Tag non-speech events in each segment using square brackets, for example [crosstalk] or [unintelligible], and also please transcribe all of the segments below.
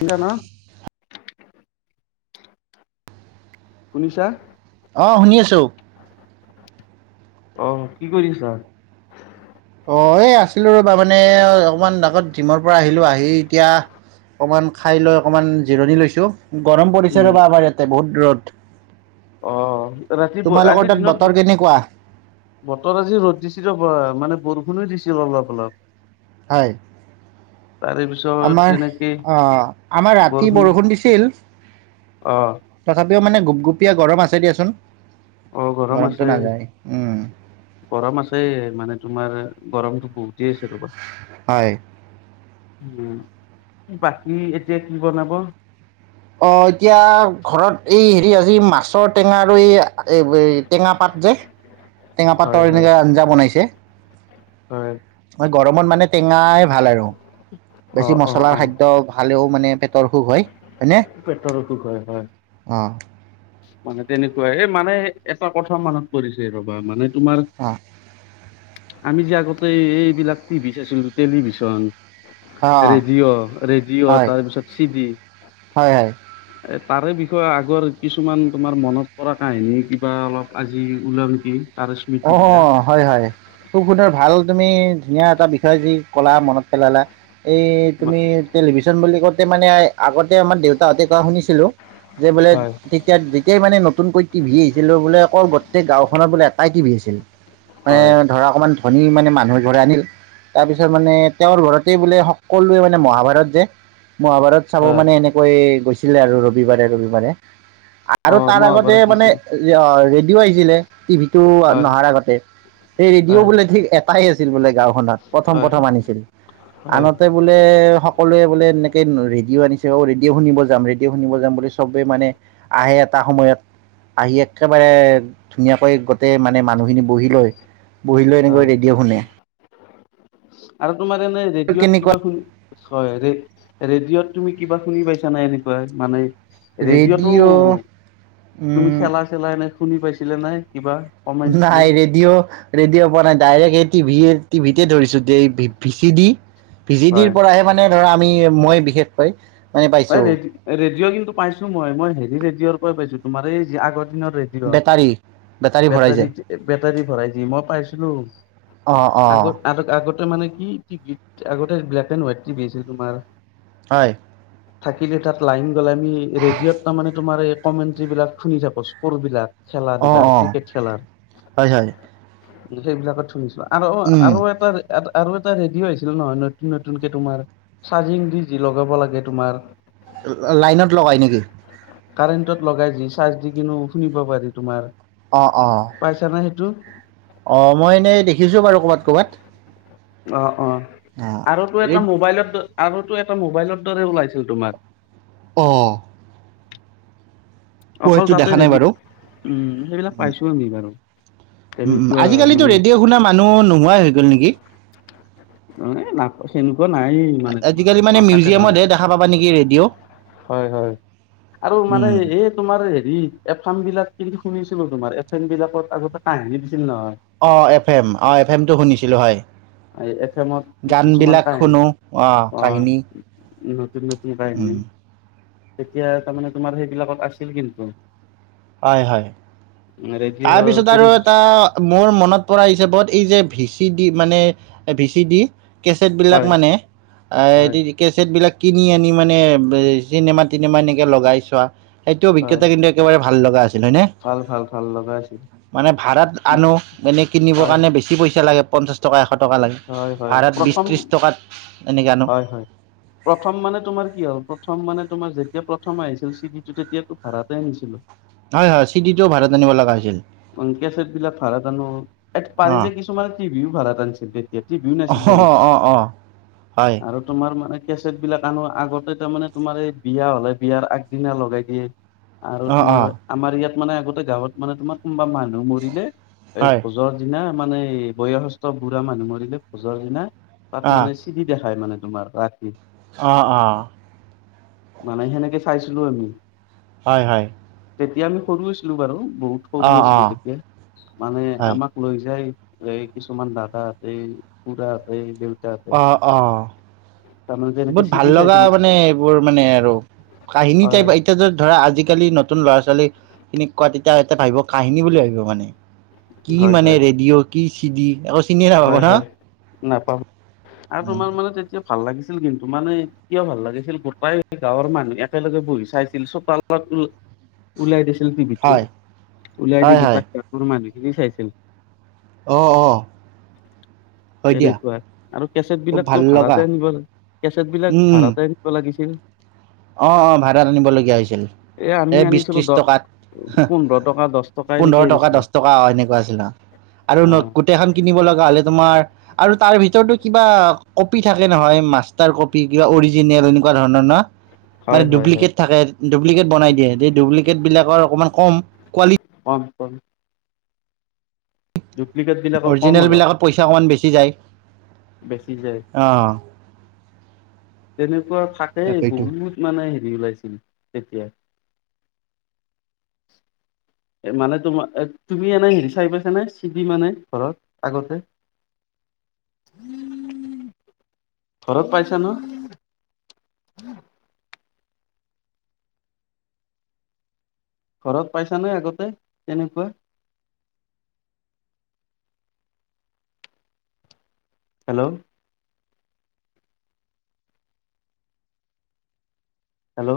এতিয়া ন শুনিছা অহ শুনি আছোঁ। অহ কি কৰিছা অহ এই আছিলোঁ ৰ'বা মানে অকমান আগত জিমৰ পৰা আহিলোঁ আহি এতিয়া। অকমান খাই লৈ অকমান জিৰণি লৈছোঁ গৰম পৰিছে ৰ'বা আমাৰ ইয়াতে বহুত দূৰত। অহ ৰাতিপুৱা আজিৰ দিনত বতৰ ব কেনেকুৱা বতৰ আজি ৰ'দ দিছিল ৰবা মানে বৰষুণ দিছে অলপ অলপ হয় তাৰে পিছত আমাৰ তেনেকে আহ আমাৰ ৰাতি বৰষুণ দিছিল। অহ। তথাপিও মানে গুপগুপীয়া গৰম আছে দিয়াচোন। অহ গৰম গৰমটো আছে নাযায় উম গৰম আছে মানে তোমাৰ গৰমতটো বহুত দি আছোঁ ৰ'বা হয় উম বাকী এতিয়া কি বনাব অহ এতিয়া ঘৰত এই হেৰি আজি মাছৰ টেঙা আৰু এই এই টেঙা পাত যে টেঙা হয় পাতৰ হয় এনেকে আঞ্জা বনাইছে। হয় মই গৰমত মানে টেঙাই ভাল আৰু অ বেছি অ মচলাৰ অ খাদ্য। ভালেও মানে পেটৰ অসুখ হয় পেটৰ অসুখ হয় হয়। অহ মানে তেনেকুৱাই এ মানে এটা কথা মনত পৰিছে ৰবা মানে তোমাৰ। অহ আমি যে আগতে এই এইবিলাক টি ভি চাইছিলোঁ টেলিভিশ্যন। অ', ৰেডিঅ' ৰেডিঅ' হয়, তাৰপিছত চি ভি হয়, হয়, এ তাৰে বিষয়ে আগৰ। কিছুমান তোমাৰ মনত পৰা কাহিনী কিবা অলপ আজি ওলাও নেকি। তাৰে অহ। স্মৃতিবিলাক হয় হয় খুব সুন্দৰ ভাল তুমি ধুনীয়া এটা বিষয় যি ক'লা মনত পেলালা। এই তুমি টেলিভিশ্যন বুলি কওঁতে মানে আগতে আমাৰ দেউতাহঁতে কোৱা শুনিছিলোঁ। যে বোলে, হয় তেতিয়া যেতিয়াই মানে নতুনকৈ টিভি আহিছিল বোলে, আকৌ গোটেই গাওখনৰ বোলে কাই টিভি আছিল, মানে হয় ধৰা, অকণমান ধনী মানে মানুহৰ ঘৰে আনিল তাৰপিছত মানে, তেওঁৰ ল'ৰাটোৱে বোলে সকলোৱে মানে মহাভাৰত যে মহাভাৰত চাব হয় মানে এনেকৈ গৈছিলে আৰু ৰবিবাৰে, ৰবিবাৰে আৰু অ তাৰ আগতে মহাভাৰত মানে দিছিল অ', ৰেডিঅ' আহিছিলে, টিভিটো হয় নহাৰ আগতে সেই ৰেডিঅ' হয় বোলে ঠিক এটাই আছিল বোলে গাঁওখনত, প্ৰথম, হয় প্ৰথম আনিছিল হয় আনতে হয় বোলে সকলোৱে বোলে এনেকে ৰেডিঅ' আনিছে, অ', ৰেডিঅ' শুনিব যাম ৰেডিঅ' শুনিব যাম বুলি চবে মানে আহে এটা সময়ত। আহি একেবাৰে ধুনীয়াকৈ গোটেই মানে মানুহখিনি বহি লয় বহিলৈ এনেকৈ হয় ৰেডিঅ' শুনে, আৰু তোমাৰ এনে ৰেডিঅ'ত কেনেকুৱা কিবা শুনি হয় দেই, ৰেডিঅ'ত তুমি কিবা শুনি পাইছা নাই এনেকুৱাই মানে ৰেডিঅ'টো ৰেডিঅ' তুমি উম খেলা-চেলা এনে শুনি পাইছিলা নে কিবা কমেণ্ট্ৰি নাই ৰেডিঅ', ৰেডিঅ' পোৱা নাই ডাইৰেক্ট এই টিভি, টিভিতে ধৰিছোঁ এই V C D, V C ডিৰ হয় পৰাহে মানে ধৰা আমি মই বিশেষ ৰে ৰেডিঅ' কিন্তু পাইছো মই, মই হেৰি ৰেডিঅ' পৰা পাইছো তোমাৰ এই যে আগৰ দিনৰ ৰেডিঅ', বেটাৰী ভৰাই যায় বেটাৰী, বেটাৰী ভৰাই যে, মই পাইছিলো। অ', অ'। আগতে, আগতে মানে কি, টিভি আগতে ব্লেক এণ্ড হোৱাইট টিভি আছিল তোমাৰ। হয়। থাকিলে তাত লাইন গ'লে, আমি ৰেডিঅ'ত তাৰমানে তোমাৰ এই কমেণ্টেৰী বিলাক শুনি থাকো, স্কৰ বিলাক। অঁ খেলা-ধূলাৰ অঁ ক্ৰিকেট খেলাৰ। হয় হয় সেইবিলাকত শুনিছো, আৰু, উম আৰু এটাৰ এটা আৰু এটা ৰেডিঅ' আহিছিল নহয়, নতুন, নতুনকে তোমাৰ চাৰ্জিং দি যে লগাব লাগে। তোমাৰ লাইনত লগাই নেকি? কাৰেণ্টত লগাই দি, চাৰ্জ দি কিনো শুনিব পাৰি তোমাৰ। অ', অ'। পাইছা নে সেইটো? অ', মই এনেই দেখিছো বাৰু ক'বাত, ক'বাত। অ', অ', আৰুটো এটা ৰেড মোবাইলৰ দ, আৰুটো এটা মোবাইলৰ দৰে ওলাইছিল তোমৰ। অ'। মই অকল সেইটো তাতে দেখা নাই বাৰু ৰেডিঅ', সেইবিলাক পাইছো আমি বাৰু। উম, উম, তেনেকুৱা আজিকালিতো মানে ৰেডিঅ' শুনা মানুহ নোহোৱাই হৈ গ'ল নেকি। অ', এ না সেনেকুৱা নাইয়ে। আজিকালি মানে, মিউজিয়ামতহে দেখা পাবা নেকি ৰেডিঅ'। হয়, হয়। আৰু মানে উম। এই তোমাৰ হেৰি, এফ এম বিলাক কি শুনিছিলো তোমাৰ, এফ এম বিলাকত আগতে কাহিনী দিছিল নহয়। অ', এফ এম, অ', এফ এমটো শুনিছিলো হয়। এফ এমত কিছুমান গানবিলাক কাহিনী শুনো অ'। কাহিনী নতুন, নতুন কাহিনী। উম, তেতিয়া, তাৰমানে তোমাৰ সেইবিলাকত আছিল কিন্তু। হয়, হয়, ৰেডিঅ' তাৰপিছত আৰু এটা মোৰ মনত পৰা হিচাপত, এই যে ভিচি দি, মানে ভিচি দি কেচেটবিলাক হয়, মানে, আ হয়, দি কেচেট বিলাক কিনি আনি মানে চিনেমা তিনেমা এনেকে লগাই চোৱা সেইটো হয়, অভিজ্ঞতা কিন্তু একেবাৰে ভাল লগা আছিল হয় নে ভাল ভাল ভাল লগাই আছিল। মানে ভাড়াত আনোঁ এনেই কিনিবৰ হয়, কাৰণে বেছি পইচা লাগে পঞ্চাছ টকা এশ টকা লাগে হয়, হয়, ভাড়াত বিশ, প্ৰথম ত্ৰিছ টকাত এনেকে আনো হয়, হয়, প্ৰথম মানে তোমাৰ কি হ'ল প্ৰথম মানে তোমাৰ যেতিয়া প্ৰথম আহিছিল চি ডিটো তেতিয়াতো ভাড়াতে আনিছিলোঁ হয় হয় চিডিটো ভাৰাত ল লাগাইছিল কেচেট বিল ভাড়াত আনো পাৰিলে কিছুমানে টিভি ও ভাড়াত আনিছিল দে অ অ অ, হয়। আৰু তোমাৰ মানে কেচেট বিলাক আনো আগতে তাৰ মানে তোমাৰ এই বিয়া হলে বিয়াৰ আগদিনা লগাই দিয়ে আৰু অঁ তোমাৰ অঁ আমাৰ ইয়াত মানে আগতে গাঁৱত মানে তোমাৰ কোনোবা মানুহ মৰিলে এ হয় ভোজৰ- দিনা মানে বয়স্থ বুঢ়া মানুহ মৰিলে ভোজৰ দিনা তাত অঁ মানে দি দেখায় মানে তোমাৰ তাত অ অ। মানে সেনেকে চাইছিলো আমি। হয় হয়। তেতিয়া আমি সৰু হৈছিলো বাৰু বহুত সৰু অঁ হৈছিলো অঁ তেতিয়া মানে হয় আমাক লৈ যায় এ কিছুমান দাদা আছে খুৰা হেতে- অ অ। তাৰমানে তেনেকে বহুত ভাল চিৰি লগা চাইছিলো মানে এইবোৰ মানে আৰু, কাহিনী হয় টাইপ এতিয়া য ধৰা আজিকালিটো- নতুন ল'ৰা ছোৱালী, খিনিক কোৱা তেতিয়া এটা ভাবিব কাহিনী বুলি ভাবিব মানে- কি হয় মানে হয় ৰেডিঅ' কি চিডি অ- হয় হয়, নাপাম আৰু উম, তোমাৰ মানে তেতিয়া- ভাল লাগিছিল কিন্তু মানে কিয় ভাল লাগিছিল গোটাই গাঁৱৰ মানুহ একেলগে বহি চাইছিল চোতাল- ওলাই দিছিল টিভিটো, হয় ওলাই দি হয় গোট হয় সিহঁতৰ মানুহখিনি চাইছিল। অ অ। হয় দিয়া তেনেকুৱা, আৰু কেচেট খুব ভাল বিলাকতো লগা ভাড়াতে আনিব লাগে- কেচেট বিলাক ভাড়াতে আনিব লাগিছিল? আহ আহ ভাড়াত আনিবলগীয়া হৈছিল, আমি এ বিশ আনিছিলো ত্ৰিশ দহ টকাত। পোন্ধৰ টকা দহ টকা এনেকে পোন্ধৰ টকা আনিছিলো দহ টকা এনেকুৱা আছিল আৰু- অ নতুন এখন কিনিব লগা হ'লে তোমাৰ- আৰু তাৰ ভিতৰতো কিবা কপি থাকে নহয় মাষ্টাৰ কপি কিবা অৰিজিনেল এনেকুৱা ধৰণৰ ন? হয় মানে হয় হয় ডুপ্লিকেট থাকে ডুপ্লিকেট বনাই দিয়ে সেই ডুপ্লিকেট বিলাকৰ অকণমান কম। কোৱালিটি অ অ। ডুপ্লিকেট বিলাকৰ কম অৰিজিনেল অলপ। বিলাকত পইচা অকমান বেছি যায় বেচিছে, অ তেনেকুৱা থাকেই তাকেইতো বহুত- মানে হেৰি ওলাইছিল তেতিয়া। মানে তোমাৰ তুমি এনে হেৰি চাই পাইছানে চিবি মানে ঘৰত আগতে? ঘৰত পাইছা ন? ঘৰত পাইছা নে আগতে তেনেকুৱা? Hello. Hello.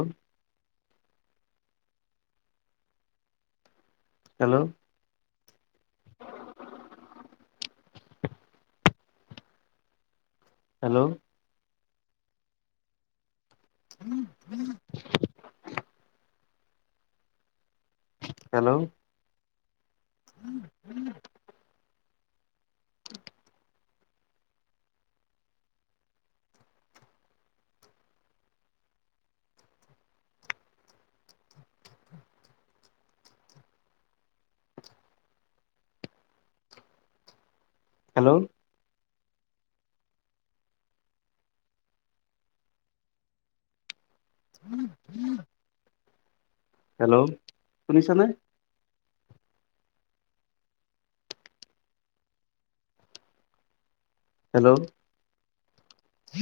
Hello. Hello. [unintelligible] Hello [unintelligible] hello [unintelligible] hello, শুনিছানে? হেল্ল'